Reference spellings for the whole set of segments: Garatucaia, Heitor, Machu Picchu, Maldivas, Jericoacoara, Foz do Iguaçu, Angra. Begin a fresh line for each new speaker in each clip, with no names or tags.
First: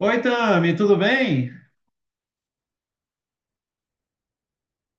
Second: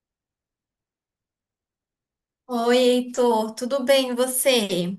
Oi, Tami, tudo bem?
Oi, Heitor, tudo bem e você?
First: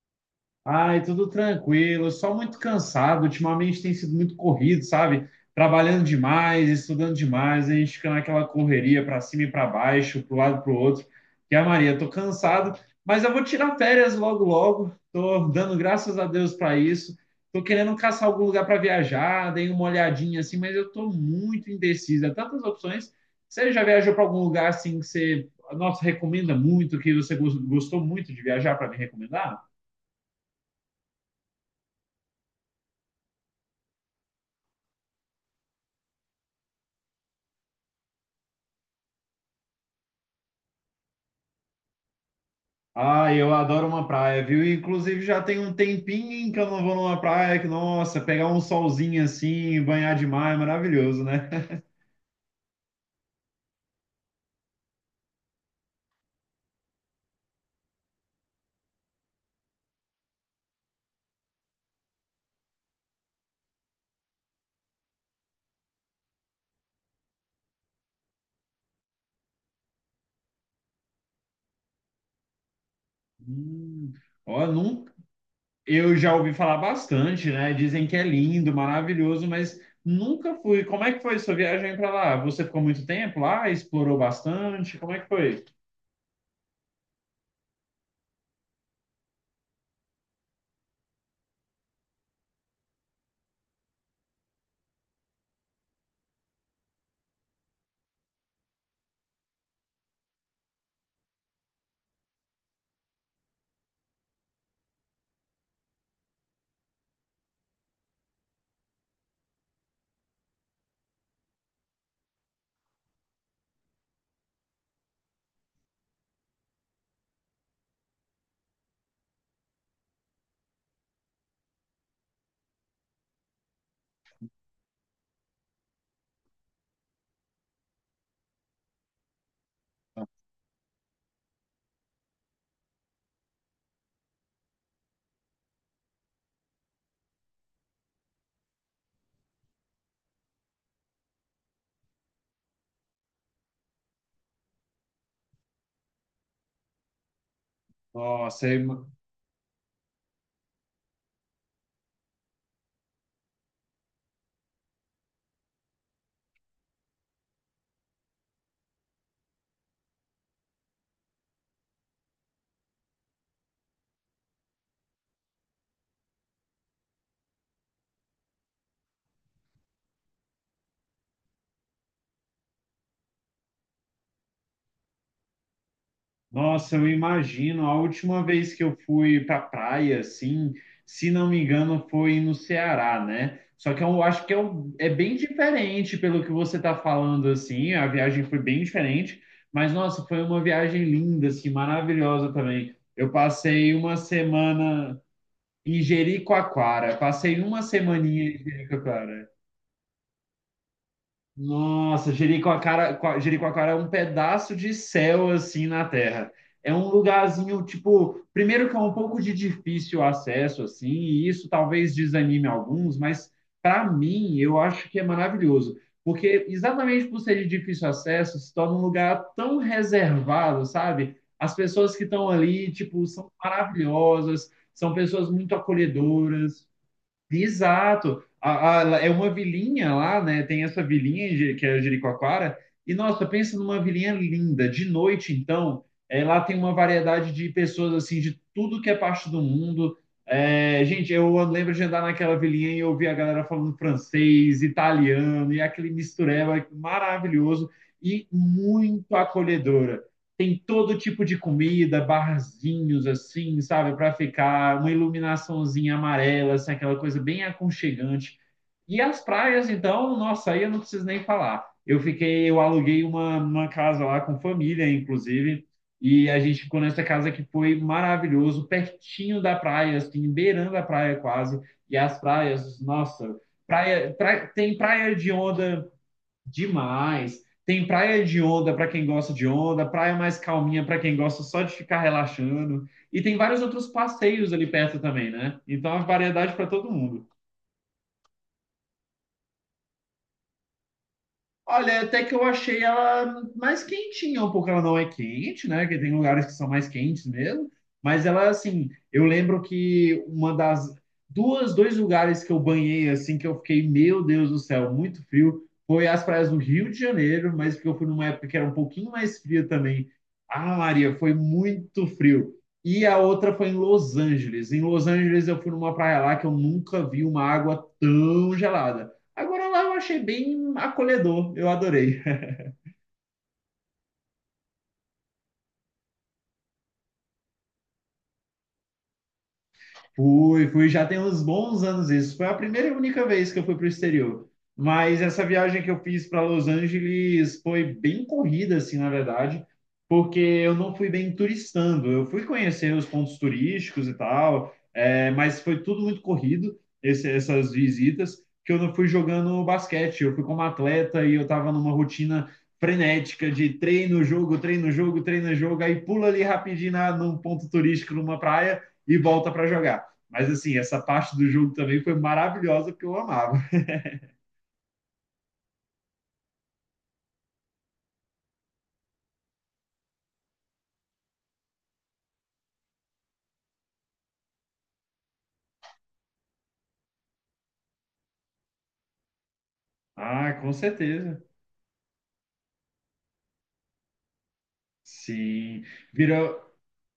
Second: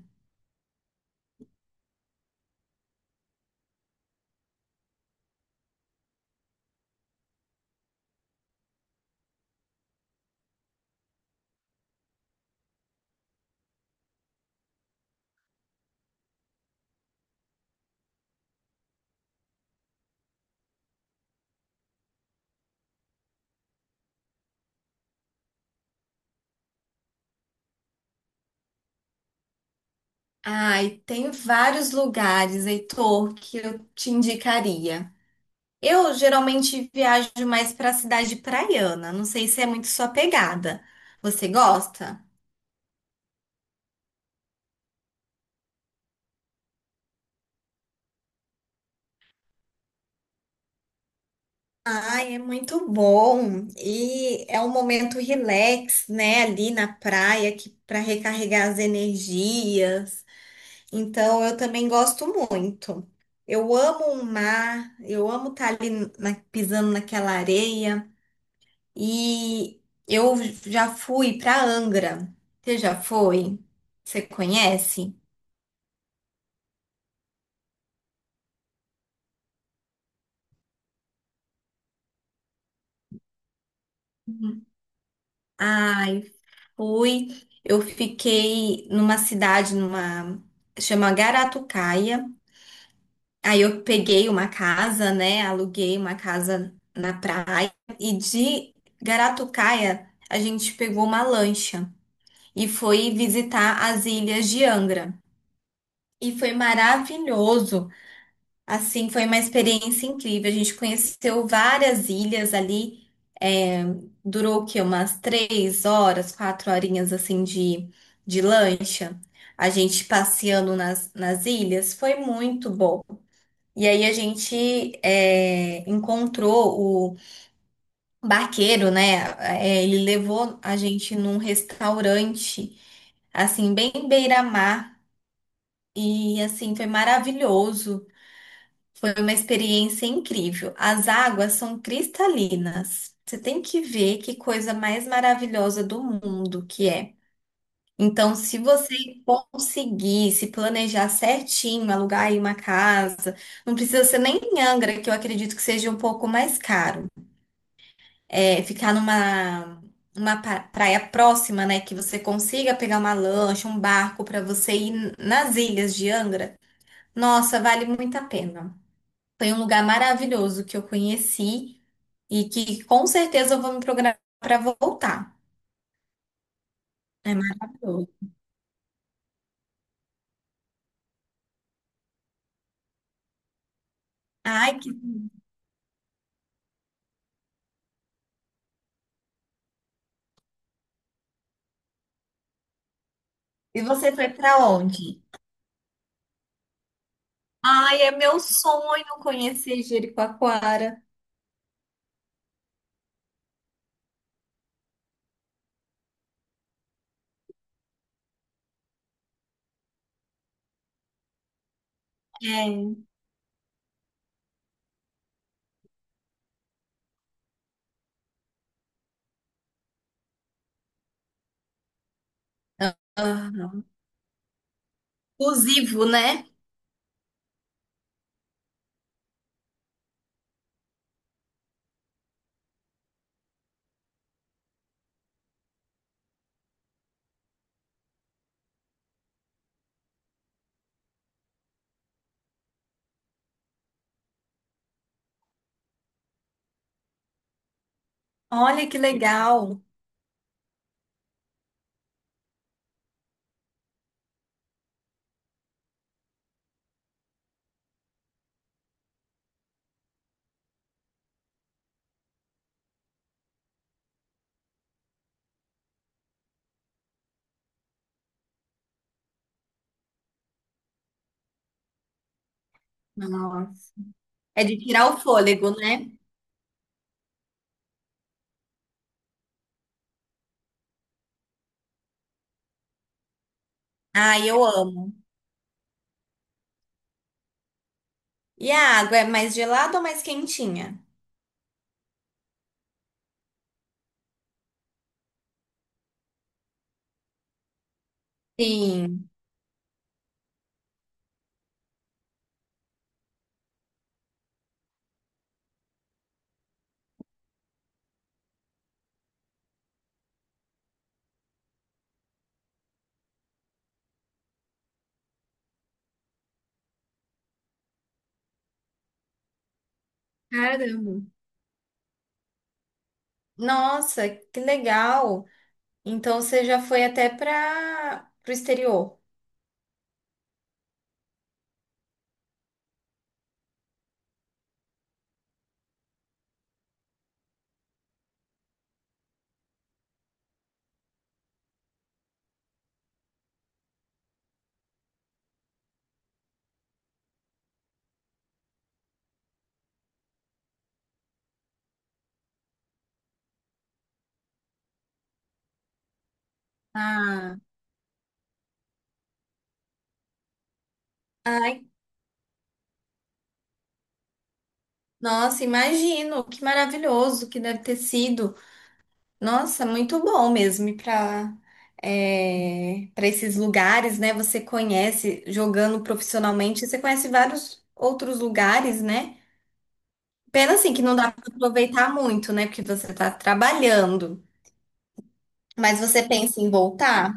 Ai, tudo tranquilo, só muito cansado. Ultimamente tem sido muito corrido, sabe? Trabalhando demais, estudando demais, a gente fica naquela correria para cima e para baixo, para o lado e para o outro. E a Maria, tô cansado, mas eu vou tirar férias logo logo. Tô dando graças a Deus para isso. Tô querendo caçar algum lugar para viajar, dei uma olhadinha assim, mas eu tô muito indecisa. Tantas opções. Você já viajou para algum lugar assim que você, nossa, recomenda muito, que você gostou muito de viajar para me recomendar?
Ai, tem vários lugares, Heitor, que eu te indicaria. Eu geralmente viajo mais para a cidade praiana, não sei se é muito sua pegada. Você gosta?
Ah, eu adoro uma praia, viu? Inclusive já tem um tempinho que eu não vou numa praia que, nossa, pegar um solzinho assim, banhar de mar é maravilhoso, né?
Ai, é muito bom. E é um momento relax, né, ali na praia, que para recarregar as energias. Então, eu também gosto muito. Eu amo o mar, eu amo estar ali pisando naquela areia. E eu já fui para Angra. Você já foi?
Hum,
Você
ó, nunca,
conhece?
eu já ouvi falar bastante, né? Dizem que é lindo, maravilhoso, mas nunca fui. Como é que foi sua viagem para lá? Você ficou muito tempo lá? Explorou
Uhum.
bastante? Como é que foi?
Ai, fui. Eu fiquei numa cidade, numa chama Garatucaia. Aí eu peguei uma casa, né? Aluguei uma casa na praia e de Garatucaia a gente pegou uma lancha e foi visitar as ilhas de Angra. E foi maravilhoso. Assim, foi uma experiência incrível. A gente conheceu várias ilhas ali. É, durou o quê? Umas 3 horas, 4 horinhas assim de lancha. A gente passeando nas ilhas. Foi muito bom. E aí a gente encontrou o barqueiro, né? É, ele levou a gente num restaurante, assim, bem beira-mar. E assim, foi maravilhoso. Foi uma experiência incrível. As águas são cristalinas. Você tem que ver que coisa mais maravilhosa do mundo que é. Então, se
Nossa, é
você conseguir se planejar certinho, alugar aí uma casa, não precisa ser nem em Angra, que eu acredito que seja um pouco mais caro. É, ficar numa uma praia próxima, né, que você consiga pegar uma lancha, um barco para você ir nas ilhas de Angra. Nossa, vale muito a pena. Foi um lugar maravilhoso que eu conheci e que com certeza eu vou me programar para voltar.
Nossa, eu
É
imagino. A
maravilhoso.
última vez que eu fui para praia, assim, se não me engano, foi no Ceará, né? Só que eu acho que
Ai, que...
é bem diferente pelo que você está falando, assim. A viagem foi bem diferente, mas nossa, foi uma viagem linda, assim, maravilhosa também. Eu
E
passei
você
uma
foi para
semana
onde?
em Jericoacoara, passei uma
Ai, é meu
semaninha em
sonho
Jericoacoara.
conhecer Jericoacoara.
Nossa, Jericoacoara, Jericoacoara é um pedaço de céu assim na terra. É um lugarzinho, tipo, primeiro que é um pouco de difícil acesso assim, e isso talvez desanime
É.
alguns, mas para mim eu acho que é maravilhoso, porque exatamente por ser de difícil acesso, se torna um lugar tão reservado, sabe? As pessoas que estão ali, tipo, são
Aham.
maravilhosas, são pessoas muito
Exclusivo, né?
acolhedoras. Exato. É uma vilinha lá, né? Tem essa vilinha em que é Jericoacoara. E nossa, pensa numa vilinha linda. De noite, então, lá tem uma variedade de pessoas assim de tudo que é parte do mundo. É, gente, eu lembro de andar naquela vilinha e ouvir a galera falando francês, italiano e aquele mistureba maravilhoso e
Olha que
muito
legal.
acolhedora tem todo tipo de comida, barzinhos assim, sabe, para ficar, uma iluminaçãozinha amarela, assim, aquela coisa bem aconchegante. E as praias, então, nossa, aí eu não preciso nem falar. Eu fiquei, eu aluguei uma casa lá com família, inclusive, e a gente ficou nessa casa que foi maravilhoso, pertinho da praia, assim, beirando a praia quase. E as praias, nossa,
Nossa.
praia,
É de
tem
tirar o
praia de
fôlego, né?
onda. Demais. Tem praia de onda para quem gosta de onda, praia mais calminha para quem gosta só de ficar relaxando. E tem vários outros
Ai, eu
passeios ali
amo.
perto também, né? Então, a variedade para todo mundo.
E a água é mais gelada ou mais quentinha?
Olha, até que eu achei ela mais quentinha, um pouco ela não é quente, né? Que tem lugares que são mais quentes mesmo, mas ela assim,
Sim.
eu lembro que uma das duas, dois lugares que eu banhei assim que eu fiquei, meu Deus do céu, muito frio, foi as praias do Rio de Janeiro, mas porque eu fui numa época que era um pouquinho mais fria também. Ah, Maria, foi muito frio. E a outra foi em Los Angeles. Em Los Angeles eu fui numa praia lá que eu nunca vi uma água tão gelada. Agora lá eu achei bem
Caramba.
acolhedor, eu adorei.
Nossa, que legal. Então você já foi até para o exterior.
Fui, fui, já tem uns bons anos isso. Foi a primeira e única vez que eu fui para o exterior. Mas essa viagem que eu fiz para Los Angeles foi bem corrida, assim, na verdade, porque eu não fui bem turistando. Eu fui conhecer os pontos turísticos e tal, mas foi tudo muito corrido, essas visitas, que eu não fui jogando basquete. Eu fui como atleta e eu estava numa rotina frenética de treino, jogo, treino, jogo, treino, jogo, aí pula ali rapidinho num
Ah,
ponto turístico, numa praia, e volta para jogar. Mas assim, essa parte do
ai,
jogo também foi maravilhosa porque eu amava.
nossa, imagino, que maravilhoso que deve ter sido. Nossa, muito bom mesmo ir para esses lugares, né? Você conhece jogando profissionalmente, você conhece vários outros lugares, né?
Ah,
Pena
com
assim que não dá para
certeza.
aproveitar muito, né? Porque você está trabalhando. Mas
Sim.
você pensa em
Virou,
voltar?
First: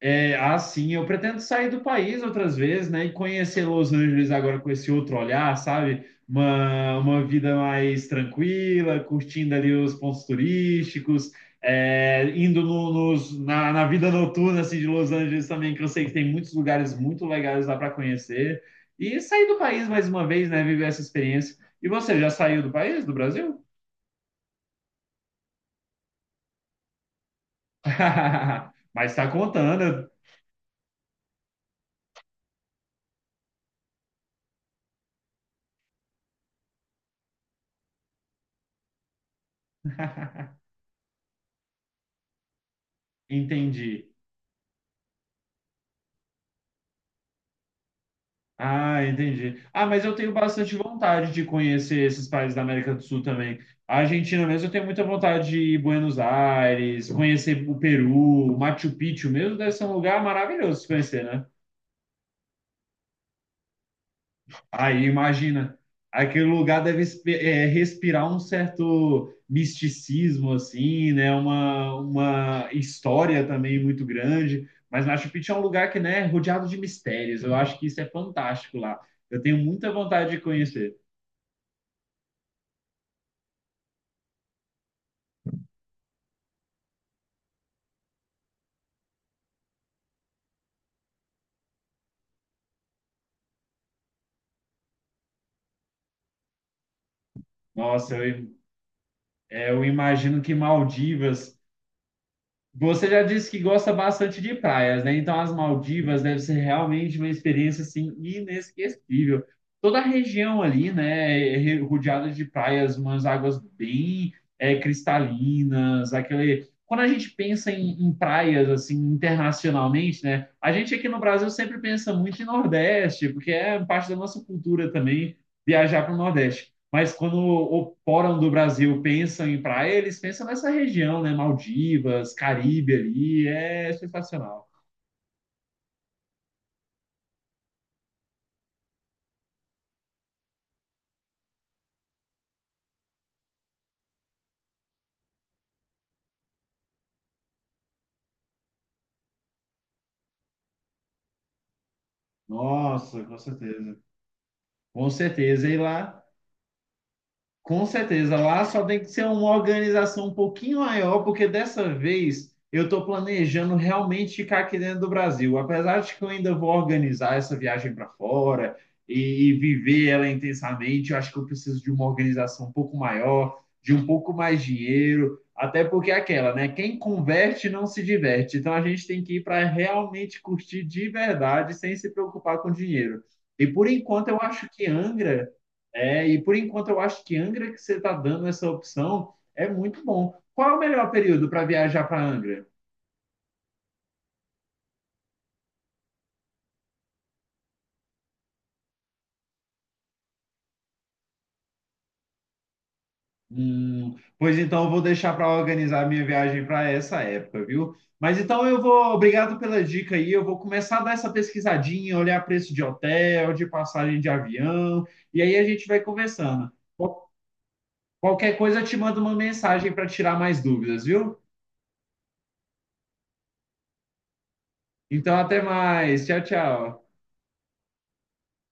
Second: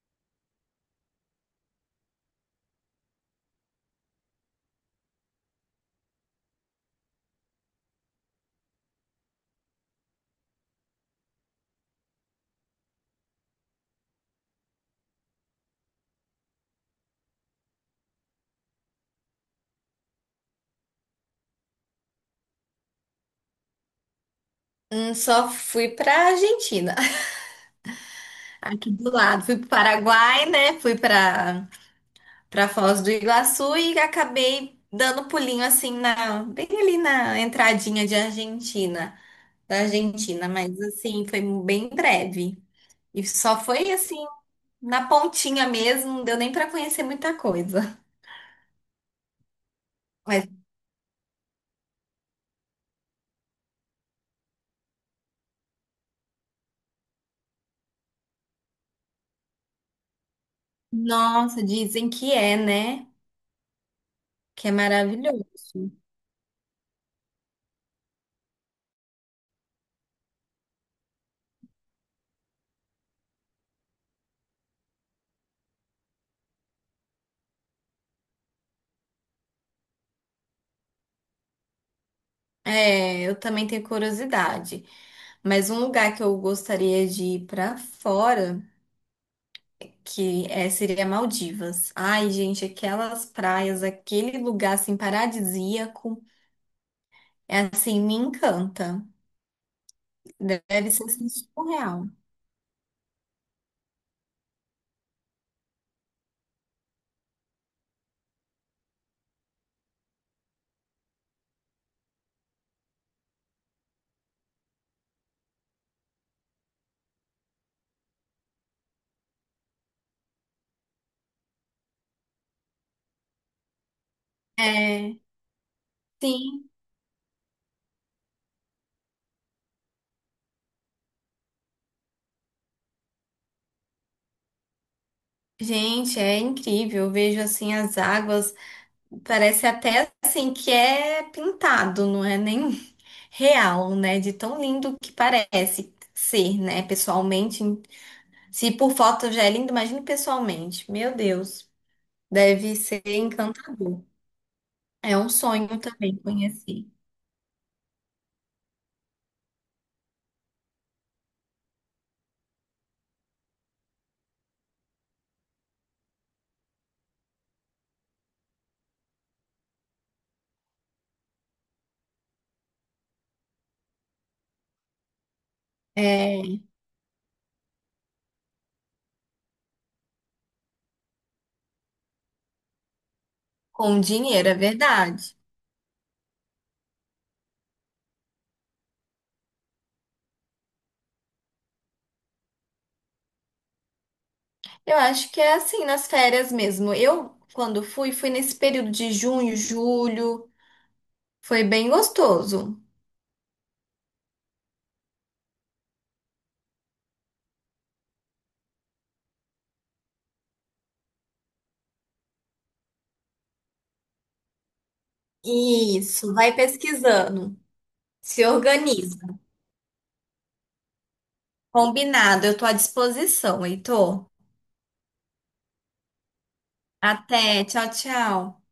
É, assim, eu pretendo sair do país outras vezes, né? E conhecer Los Angeles agora com esse outro olhar, sabe? Uma vida mais tranquila, curtindo ali os pontos turísticos, indo na vida noturna assim, de Los Angeles também, que eu sei que tem muitos lugares muito legais lá para conhecer. E sair do país mais uma vez, né? Viver essa experiência. E você já saiu do país, do Brasil?
Só fui pra Argentina, aqui
Mas
do
está
lado. Fui pro
contando,
Paraguai, né? Fui pra Foz do Iguaçu e acabei dando pulinho assim bem ali na entradinha da Argentina, mas assim, foi bem breve. E
eu
só foi
entendi.
assim na pontinha mesmo, não deu nem pra conhecer muita coisa.
Ah, entendi. Ah, mas eu tenho
Mas
bastante vontade de conhecer esses países da América do Sul também. A Argentina mesmo, eu tenho muita vontade de ir Buenos Aires, conhecer o Peru, Machu Picchu mesmo, deve ser um lugar maravilhoso se conhecer, né?
nossa, dizem que é, né? Que é
Aí,
maravilhoso.
imagina, aquele lugar deve respirar um certo misticismo, assim, né? Uma história também muito grande. Mas Machu Picchu é um lugar que, né, é rodeado de mistérios. Eu acho que isso é fantástico lá. Eu tenho muita vontade de conhecer.
É, eu também tenho curiosidade. Mas um lugar que eu gostaria de ir pra fora, seria Maldivas. Ai, gente, aquelas praias, aquele lugar assim paradisíaco, é assim, me
Nossa, eu,
encanta.
é, eu imagino que
Deve ser assim,
Maldivas.
surreal.
Você já disse que gosta bastante de praias, né? Então as Maldivas deve ser realmente uma experiência assim inesquecível. Toda a região ali, né, é rodeada de praias, umas águas bem cristalinas, aquele. Quando a gente pensa em praias assim internacionalmente, né? A gente aqui no Brasil sempre pensa muito em Nordeste, porque é parte da nossa cultura
É,
também viajar para o
sim.
Nordeste. Mas quando o Fórum do Brasil pensam em praia, eles pensam nessa região, né? Maldivas, Caribe ali, é sensacional.
Gente, é incrível. Eu vejo assim as águas, parece até assim que é pintado, não é nem real, né? De tão lindo que parece ser, né? Pessoalmente. Se por foto já é lindo, imagine pessoalmente. Meu Deus, deve ser
Nossa, com certeza.
encantador.
Com
É um
certeza.
sonho também conhecer.
Com certeza, lá só tem que ser uma organização um pouquinho maior, porque dessa vez eu estou planejando realmente ficar aqui dentro do Brasil. Apesar de que eu ainda vou organizar essa viagem para fora e viver ela intensamente, eu acho que eu preciso de uma organização um pouco maior, de um pouco mais dinheiro, até porque é aquela,
É,
né? Quem converte não se diverte. Então a gente tem que ir para realmente curtir de verdade, sem se preocupar com dinheiro. E por
com
enquanto eu
dinheiro, é
acho que
verdade.
Angra. É, e por enquanto eu acho que Angra que você está dando essa opção é muito bom. Qual é o melhor período para viajar para Angra?
Eu acho que é assim, nas férias mesmo. Eu, quando fui, fui nesse período de junho, julho. Foi bem gostoso.
Pois então eu vou deixar para organizar minha viagem para essa época, viu? Mas então eu vou, obrigado pela dica aí. Eu vou começar a dar essa pesquisadinha, olhar preço de hotel, de passagem de avião, e aí a gente vai
Isso, vai
conversando. Qual-
pesquisando. Se
Qualquer coisa eu te
organiza.
mando uma mensagem para tirar mais dúvidas, viu?
Combinado, eu tô à disposição, Heitor.
Então até mais. Tchau, tchau.
Até, tchau, tchau.